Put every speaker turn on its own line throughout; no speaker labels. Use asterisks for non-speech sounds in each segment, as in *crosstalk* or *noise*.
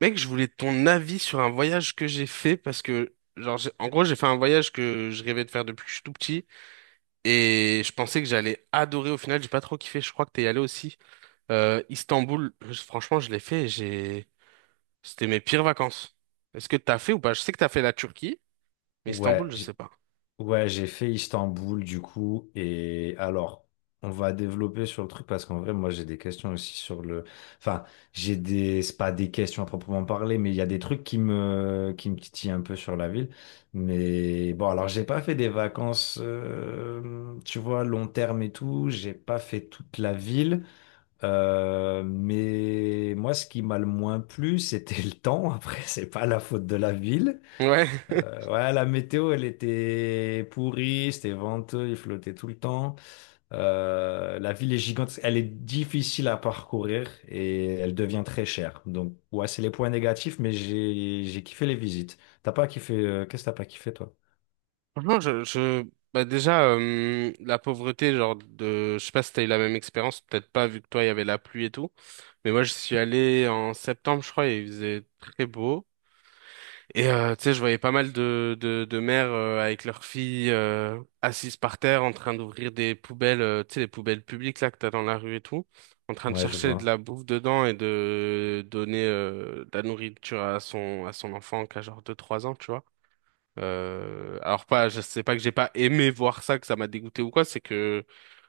Mec, je voulais ton avis sur un voyage que j'ai fait parce que, genre, en gros, j'ai fait un voyage que je rêvais de faire depuis que je suis tout petit et je pensais que j'allais adorer. Au final, j'ai pas trop kiffé. Je crois que t'es allé aussi. Istanbul, franchement, je l'ai fait. J'ai, c'était mes pires vacances. Est-ce que t'as fait ou pas? Je sais que t'as fait la Turquie, mais
Ouais,
Istanbul, je sais
j'-
pas.
ouais, j'ai fait Istanbul du coup. Et alors, on va développer sur le truc parce qu'en vrai, moi, j'ai des questions aussi sur Enfin, j'ai des. C'est pas des questions à proprement parler, mais il y a des trucs qui me titillent un peu sur la ville. Mais bon, alors, j'ai pas fait des vacances, tu vois, long terme et tout. J'ai pas fait toute la ville. Mais moi, ce qui m'a le moins plu, *laughs* c'était le temps. Après, c'est pas la faute de la ville.
Ouais. *laughs*
Ouais, la météo, elle était pourrie, c'était venteux, il flottait tout le temps. La ville est gigantesque, elle est difficile à parcourir et elle devient très chère. Donc, ouais, c'est les points négatifs, mais j'ai kiffé les visites. T'as pas kiffé, qu'est-ce que t'as pas kiffé, toi?
Franchement, bah déjà, la pauvreté, je sais pas si t'as eu la même expérience, peut-être pas, vu que toi, il y avait la pluie et tout. Mais moi, je suis allé en septembre, je crois, et il faisait très beau. Et, tu sais, je voyais pas mal de mères, avec leurs filles, assises par terre, en train d'ouvrir des poubelles, tu sais, les poubelles publiques, là, que t'as dans la rue et tout, en train de
Ouais, je
chercher de la
vois.
bouffe dedans et de donner, de la nourriture à son enfant, qui a genre deux trois ans, tu vois. Alors pas, je sais pas que j'ai pas aimé voir ça, que ça m'a dégoûté ou quoi, c'est que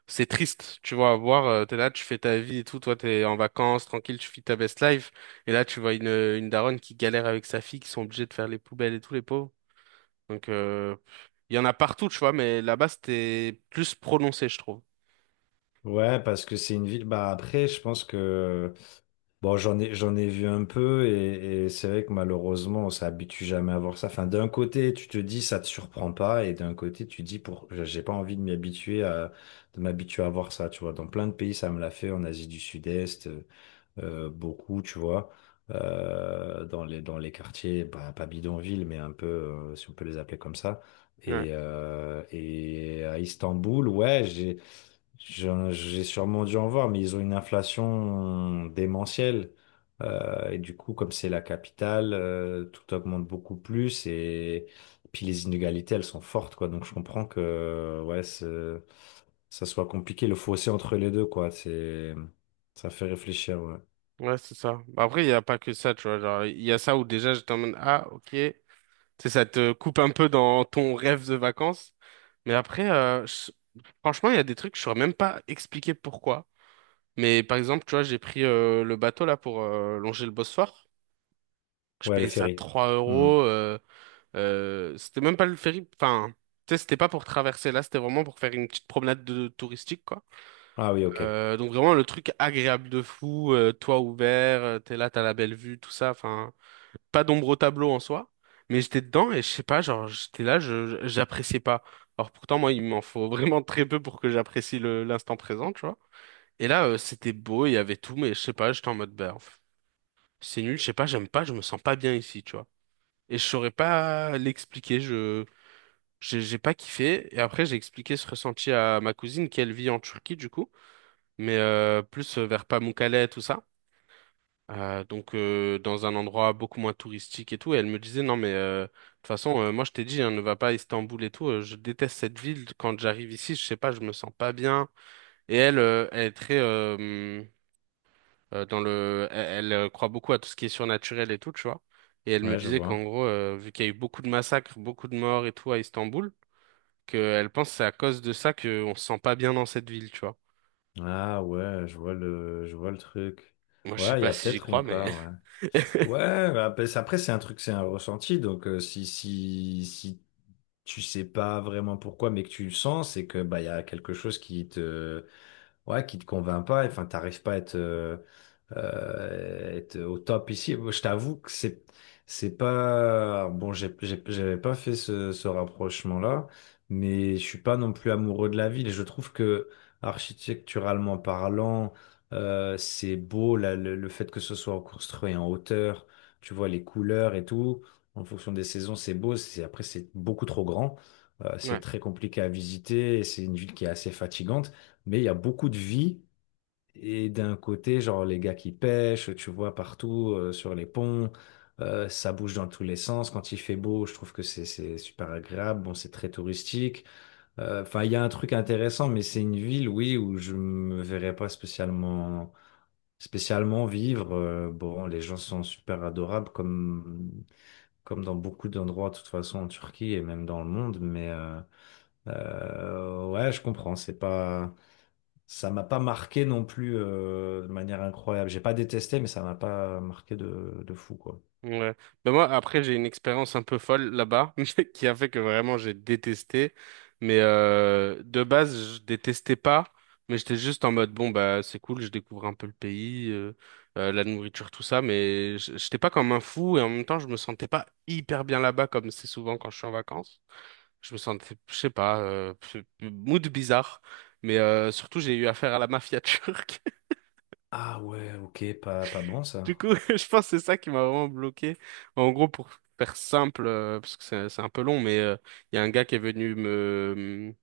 c'est triste, tu vois, à voir, t'es là, tu fais ta vie et tout, toi t'es en vacances, tranquille, tu vis ta best life, et là tu vois une daronne qui galère avec sa fille, qui sont obligés de faire les poubelles et tout, les pauvres. Donc euh, il y en a partout, tu vois, mais là-bas c'était plus prononcé, je trouve.
Ouais, parce que c'est une ville. Bah après, je pense que bon, j'en ai vu un peu et c'est vrai que malheureusement, on s'habitue jamais à voir ça. Enfin, d'un côté, tu te dis, ça te surprend pas et d'un côté, tu dis, pour, j'ai pas envie de m'habituer à voir ça, tu vois. Dans plein de pays, ça me l'a fait, en Asie du Sud-Est. Beaucoup, tu vois, dans les quartiers, bah, pas bidonville, mais un peu, si on peut les appeler comme ça.
Ouais,
Et à Istanbul, j'ai sûrement dû en voir, mais ils ont une inflation démentielle. Et du coup, comme c'est la capitale, tout augmente beaucoup plus et puis les inégalités, elles sont fortes, quoi. Donc je comprends que, ça soit compliqué, le fossé entre les deux, quoi. Ça fait réfléchir, ouais.
ouais, c'est ça. Bah, après, il y a pas que ça, tu vois, genre, il y a ça où déjà j'étais en mode, ah, ok. Tu sais, ça te coupe un peu dans ton rêve de vacances. Mais après, franchement, il y a des trucs que je saurais même pas expliquer pourquoi. Mais par exemple, tu vois, j'ai pris le bateau là pour longer le Bosphore. Je
Ouais, le
payais ça
ferry.
3
Hmm.
euros. C'était même pas le ferry. Enfin, tu sais, c'était pas pour traverser là, c'était vraiment pour faire une petite promenade de, touristique, quoi.
Ah oui, ok.
Donc vraiment le truc agréable de fou, toit ouvert, t'es là, t'as la belle vue, tout ça. Enfin, pas d'ombre au tableau en soi, mais j'étais dedans et je sais pas, genre j'étais là, j'appréciais pas. Alors pourtant moi il m'en faut *laughs* vraiment très peu pour que j'apprécie le l'instant présent, tu vois. Et là c'était beau, il y avait tout, mais je sais pas, j'étais en mode bah pff, c'est nul, je sais pas, j'aime pas, je me sens pas bien ici, tu vois. Et je saurais pas l'expliquer, je j'ai pas kiffé. Et après j'ai expliqué ce ressenti à ma cousine qui elle vit en Turquie du coup, mais plus vers Pamukkale tout ça. Dans un endroit beaucoup moins touristique et tout. Et elle me disait, non mais de toute façon, moi je t'ai dit, hein, ne va pas à Istanbul et tout. Je déteste cette ville. Quand j'arrive ici, je sais pas, je me sens pas bien. Et elle, elle est très dans le, elle croit beaucoup à tout ce qui est surnaturel et tout, tu vois. Et elle me
Ouais, je
disait qu'en
vois.
gros, vu qu'il y a eu beaucoup de massacres, beaucoup de morts et tout à Istanbul, qu'elle pense que c'est à cause de ça qu'on se sent pas bien dans cette ville, tu vois.
Ah ouais, je vois le truc.
Moi je sais
Ouais, il y
pas
a
si j'y
peut-être
crois,
une
mais
part, ouais.
*laughs*
Ouais, après, c'est un truc, c'est un ressenti. Donc, si tu sais pas vraiment pourquoi, mais que tu le sens, c'est que, bah, il y a quelque chose qui te, ouais, qui te convainc pas. Enfin, t'arrives pas à être au top ici. Je t'avoue que c'est pas bon. J'avais pas fait ce rapprochement-là, mais je suis pas non plus amoureux de la ville. Et je trouve que architecturalement parlant, c'est beau là, le fait que ce soit construit en hauteur. Tu vois les couleurs et tout. En fonction des saisons, c'est beau. C'est après c'est beaucoup trop grand. C'est
ouais.
très compliqué à visiter. Et c'est une ville qui est assez fatigante, mais il y a beaucoup de vie. Et d'un côté, genre les gars qui pêchent, tu vois partout sur les ponts, ça bouge dans tous les sens. Quand il fait beau, je trouve que c'est super agréable. Bon, c'est très touristique. Enfin, il y a un truc intéressant, mais c'est une ville, oui, où je me verrais pas spécialement vivre. Bon, les gens sont super adorables, comme dans beaucoup d'endroits, de toute façon en Turquie et même dans le monde. Mais ouais, je comprends. C'est pas Ça m'a pas marqué non plus de manière incroyable. J'ai pas détesté, mais ça m'a pas marqué de fou, quoi.
Ouais. Ben moi, après, j'ai une expérience un peu folle là-bas, *laughs* mais qui a fait que vraiment j'ai détesté. Mais de base, je détestais pas, mais j'étais juste en mode, bon, bah, c'est cool, je découvre un peu le pays, la nourriture, tout ça, mais j'étais pas comme un fou et en même temps, je me sentais pas hyper bien là-bas, comme c'est souvent quand je suis en vacances. Je me sentais, je sais pas, mood bizarre, mais surtout, j'ai eu affaire à la mafia *laughs* turque.
Ah ouais, ok, pas, pas bon
Du
ça.
coup, *laughs* je pense que c'est ça qui m'a vraiment bloqué. En gros, pour faire simple, parce que c'est un peu long, mais il y a un gars qui est venu me mm,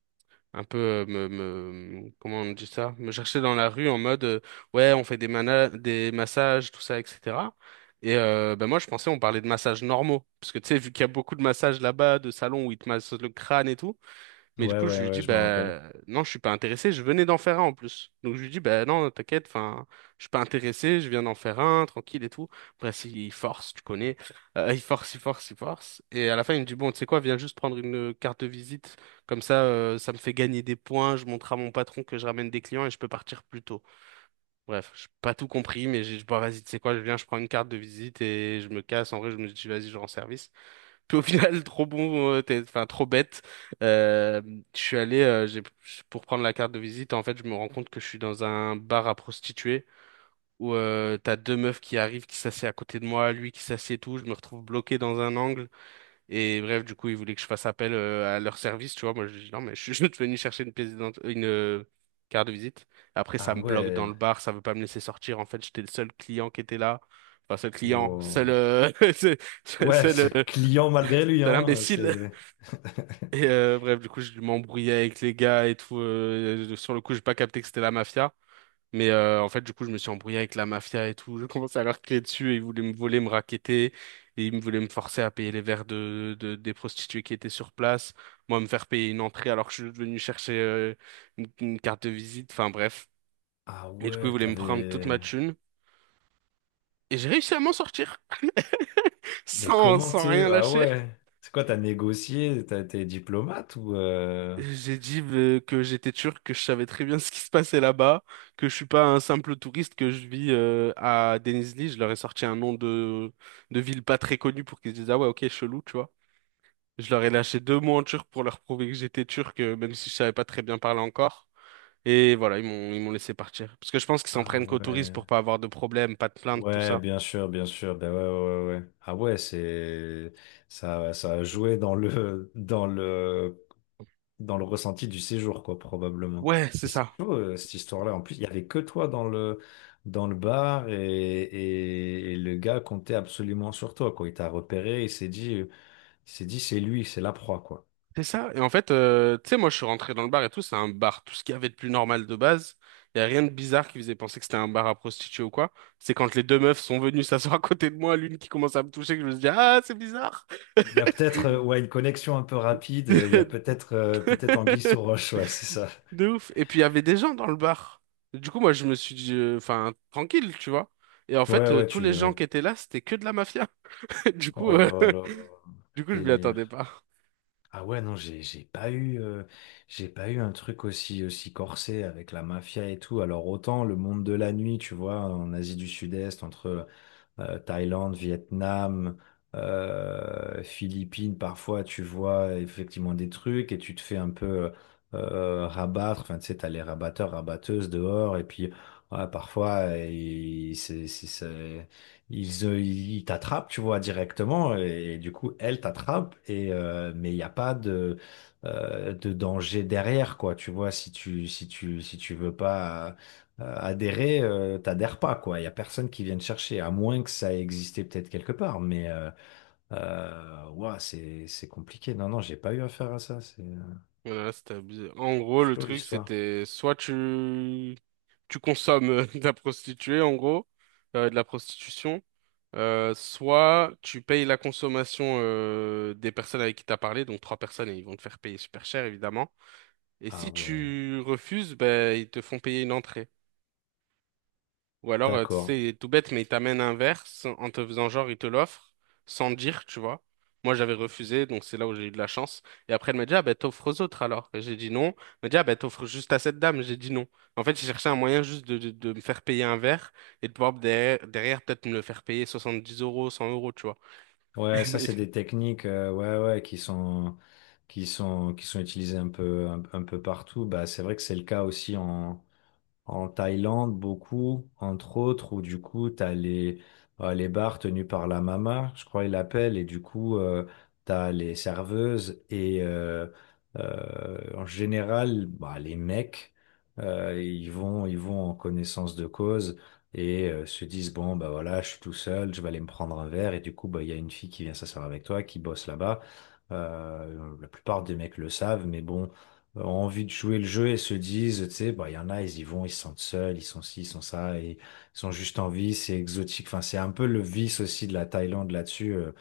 un peu comment on dit ça? Me chercher dans la rue en mode ouais, on fait des massages, tout ça, etc. Et ben moi, je pensais on parlait de massages normaux, parce que tu sais, vu qu'il y a beaucoup de massages là-bas, de salons où ils te massent le crâne et tout. Mais du
Ouais,
coup, je
ouais,
lui
ouais,
dis,
je me rappelle.
bah, non, je suis pas intéressé, je venais d'en faire un en plus. Donc, je lui dis, bah, non, t'inquiète, enfin, je suis pas intéressé, je viens d'en faire un, tranquille et tout. Bref, il force, tu connais. Il force, il force, il force. Et à la fin, il me dit, bon, tu sais quoi, viens juste prendre une carte de visite. Comme ça, ça me fait gagner des points, je montre à mon patron que je ramène des clients et je peux partir plus tôt. Bref, j'ai pas tout compris, mais j'ai dit, bon, vas-y, tu sais quoi, je viens, je prends une carte de visite et je me casse. En vrai, je me dis, vas-y, je rends service. Puis au final, *laughs* trop bon, enfin trop bête. Euh, je suis allé, pour prendre la carte de visite, en fait, je me rends compte que je suis dans un bar à prostituées où t'as deux meufs qui arrivent, qui s'assiedent à côté de moi, lui qui s'assied et tout, je me retrouve bloqué dans un angle. Et bref, du coup, ils voulaient que je fasse appel à leur service, tu vois. Moi, je dis non, mais je *laughs* suis juste venu chercher une carte de visite. Après, ça
Ah
me bloque dans
ouais,
le bar, ça veut pas me laisser sortir. En fait, j'étais le seul client qui était là. Enfin, seul client,
wow.
*laughs* seul,
Ouais, ce
seul, euh,
client malgré lui,
seul
hein,
imbécile
c'est... *laughs*
et bref, du coup, je m'embrouillais avec les gars et tout. Sur le coup, j'ai pas capté que c'était la mafia. Mais en fait, du coup, je me suis embrouillé avec la mafia et tout. Je commençais à leur crier dessus et ils voulaient me voler, me racketter. Et ils me voulaient me forcer à payer les verres des prostituées qui étaient sur place. Moi, me faire payer une entrée alors que je suis venu chercher une carte de visite. Enfin, bref.
Ah
Et du coup, ils
ouais,
voulaient me prendre toute
t'avais...
ma thune. Et j'ai réussi à m'en sortir *laughs*
Mais comment
sans
t'es...
rien
Ah
lâcher.
ouais, c'est quoi, t'as négocié, t'as été diplomate ou...
J'ai dit que j'étais turc, que je savais très bien *laughs* ce qui se passait là-bas, que je suis pas un simple touriste, que je vis à Denizli. Je leur ai sorti un nom de ville pas très connue pour qu'ils se disent ah ouais ok chelou tu vois. Je leur ai lâché deux mots en turc pour leur prouver que j'étais turc, même si je savais pas très bien parler encore. Et voilà ils m'ont laissé partir parce que je pense qu'ils s'en
Ah
prennent qu'aux touristes
ouais.
pour pas avoir de problème, pas de plainte, tout
Ouais,
ça.
bien sûr, bien sûr. Ben ouais, ouais, ouais. Ouais. Ah ouais, ça a joué dans le *laughs* dans le ressenti du séjour, quoi, probablement.
Ouais c'est
Mais c'est
ça.
chaud cette histoire-là. En plus, il y avait que toi dans le bar et le gars comptait absolument sur toi, quoi. Il t'a repéré, il s'est dit, c'est lui, c'est la proie, quoi.
C'est ça. Et en fait, tu sais, moi, je suis rentré dans le bar et tout. C'est un bar. Tout ce qu'il y avait de plus normal de base. Il n'y a rien de bizarre qui faisait penser que c'était un bar à prostituées ou quoi. C'est quand les deux meufs sont venues s'asseoir à côté de moi, l'une qui commence à me toucher, que je me suis dit, ah, c'est bizarre.
Il y a peut-être ouais une connexion un peu rapide. euh, Il y a
*laughs*
peut-être euh, peut-être anguille sous roche, ouais, c'est ça.
De ouf. Et puis, il y avait des gens dans le bar. Du coup, moi, je me suis dit, enfin, tranquille, tu vois. Et en fait, tous les gens
Ouais.
qui étaient là, c'était que de la mafia. *laughs* Du coup,
Oh
euh,
là là,
*laughs* du coup, je m'y attendais
délire.
pas.
Ah ouais, non, j'ai pas eu j'ai pas eu un truc aussi corsé avec la mafia et tout. Alors autant le monde de la nuit, tu vois, en Asie du Sud-Est, entre Thaïlande, Vietnam, Philippines, parfois tu vois effectivement des trucs et tu te fais un peu rabattre. Enfin, tu sais, t'as les rabatteurs, rabatteuses dehors et puis ouais, parfois ils, c'est- ils, ils t'attrapent, tu vois, directement et du coup elle t'attrape et mais il n'y a pas de de danger derrière quoi tu vois si tu veux pas adhérer, t'adhères pas, quoi. Il y a personne qui vienne chercher, à moins que ça ait existé peut-être quelque part. Mais ouah, c'est compliqué. Non, non, j'ai pas eu affaire à ça. C'est
Voilà, c'était abusé. En gros, le
Chaud
truc,
l'histoire.
c'était soit tu consommes *laughs* de la prostituée en gros, de la prostitution, soit tu payes la consommation des personnes avec qui t'as parlé, donc trois personnes et ils vont te faire payer super cher évidemment. Et
Ah
si
ouais,
tu refuses, ben ils te font payer une entrée. Ou alors, tu
d'accord.
sais, tout bête, mais il t'amène un verre sans- en te faisant genre, il te l'offre sans dire, tu vois. Moi, j'avais refusé, donc c'est là où j'ai eu de la chance. Et après, elle m'a dit, ah ben, t'offres aux autres alors. Et j'ai dit non. Elle m'a dit, ah ben, t'offres juste à cette dame. J'ai dit non. En fait, j'ai cherché un moyen juste de me faire payer un verre et de pouvoir derrière peut-être me le faire payer soixante-dix euros, cent euros, tu vois.
Ouais,
*laughs*
ça
Mais-
c'est des techniques, ouais, ouais, qui sont utilisées un peu un peu partout. Bah, c'est vrai que c'est le cas aussi en Thaïlande, beaucoup, entre autres, où du coup, les bars tenus par la mama, je crois ils l'appellent, et du coup, tu as les serveuses, et en général, bah, les mecs, ils vont en connaissance de cause, et se disent, bon, bah voilà, je suis tout seul, je vais aller me prendre un verre, et du coup, bah, il y a une fille qui vient s'asseoir avec toi, qui bosse là-bas. La plupart des mecs le savent, mais bon ont envie de jouer le jeu et se disent, tu sais, bah, il y en a, ils y vont, ils se sentent seuls, ils sont ci, ils sont ça, et ils sont juste en vie, c'est exotique. Enfin, c'est un peu le vice aussi de la Thaïlande là-dessus. euh,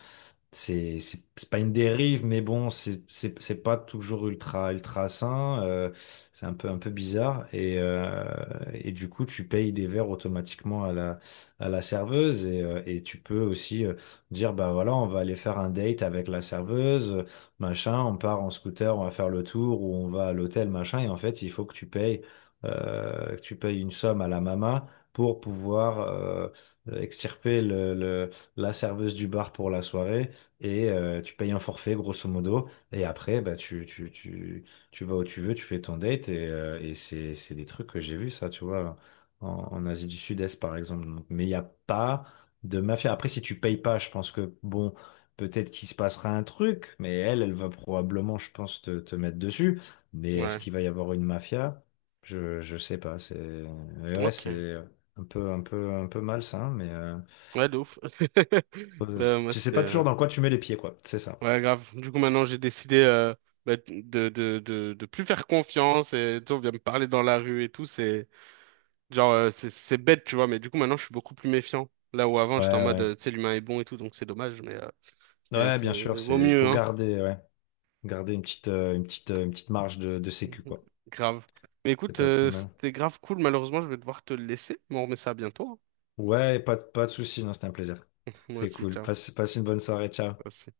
c'est c'est- C'est pas une dérive, mais bon, c'est pas toujours ultra sain. C'est un peu bizarre et du coup, tu payes des verres automatiquement à la serveuse et tu peux aussi dire bah voilà, on va aller faire un date avec la serveuse, machin. On part en scooter, on va faire le tour ou on va à l'hôtel, machin. Et en fait, il faut que tu payes une somme à la maman pour pouvoir extirper la serveuse du bar pour la soirée et tu payes un forfait grosso modo et après bah tu vas où tu veux tu fais ton date et et c'est des trucs que j'ai vu ça tu vois en Asie du Sud-Est par exemple. Donc, mais il n'y a pas de mafia après si tu payes pas je pense que bon peut-être qu'il se passera un truc mais elle va probablement je pense te mettre dessus mais est-ce
Ouais,
qu'il va y avoir une mafia je sais pas c'est mais ouais
ok.
c'est un peu un peu malsain mais
Ouais, de ouf. *laughs* Ouais, moi,
tu sais
c'était.
pas toujours dans quoi tu mets les pieds quoi c'est ça.
Ouais, grave. Du coup, maintenant, j'ai décidé bah, de plus faire confiance et tout, on vient me parler dans la rue et tout. C'est genre, c'est bête, tu vois, mais du coup, maintenant, je suis beaucoup plus méfiant. Là où avant,
Ouais,
j'étais en mode,
ouais.
tu sais, l'humain est bon et tout, donc c'est dommage, mais
Ouais, bien sûr, c'est,
vaut
il
mieux,
faut
hein. *laughs*
garder, ouais. Garder une petite, une petite, une petite marge de sécu,
Mhm.
quoi.
Grave. Mais
C'est
écoute,
pas plus mal.
c'était grave cool. Malheureusement, je vais devoir te laisser, mais on remet ça bientôt. Hein.
Ouais, pas de soucis, non, c'était un plaisir.
Moi
C'est
aussi,
cool.
ciao.
Passe, passe une bonne soirée, ciao.
Merci.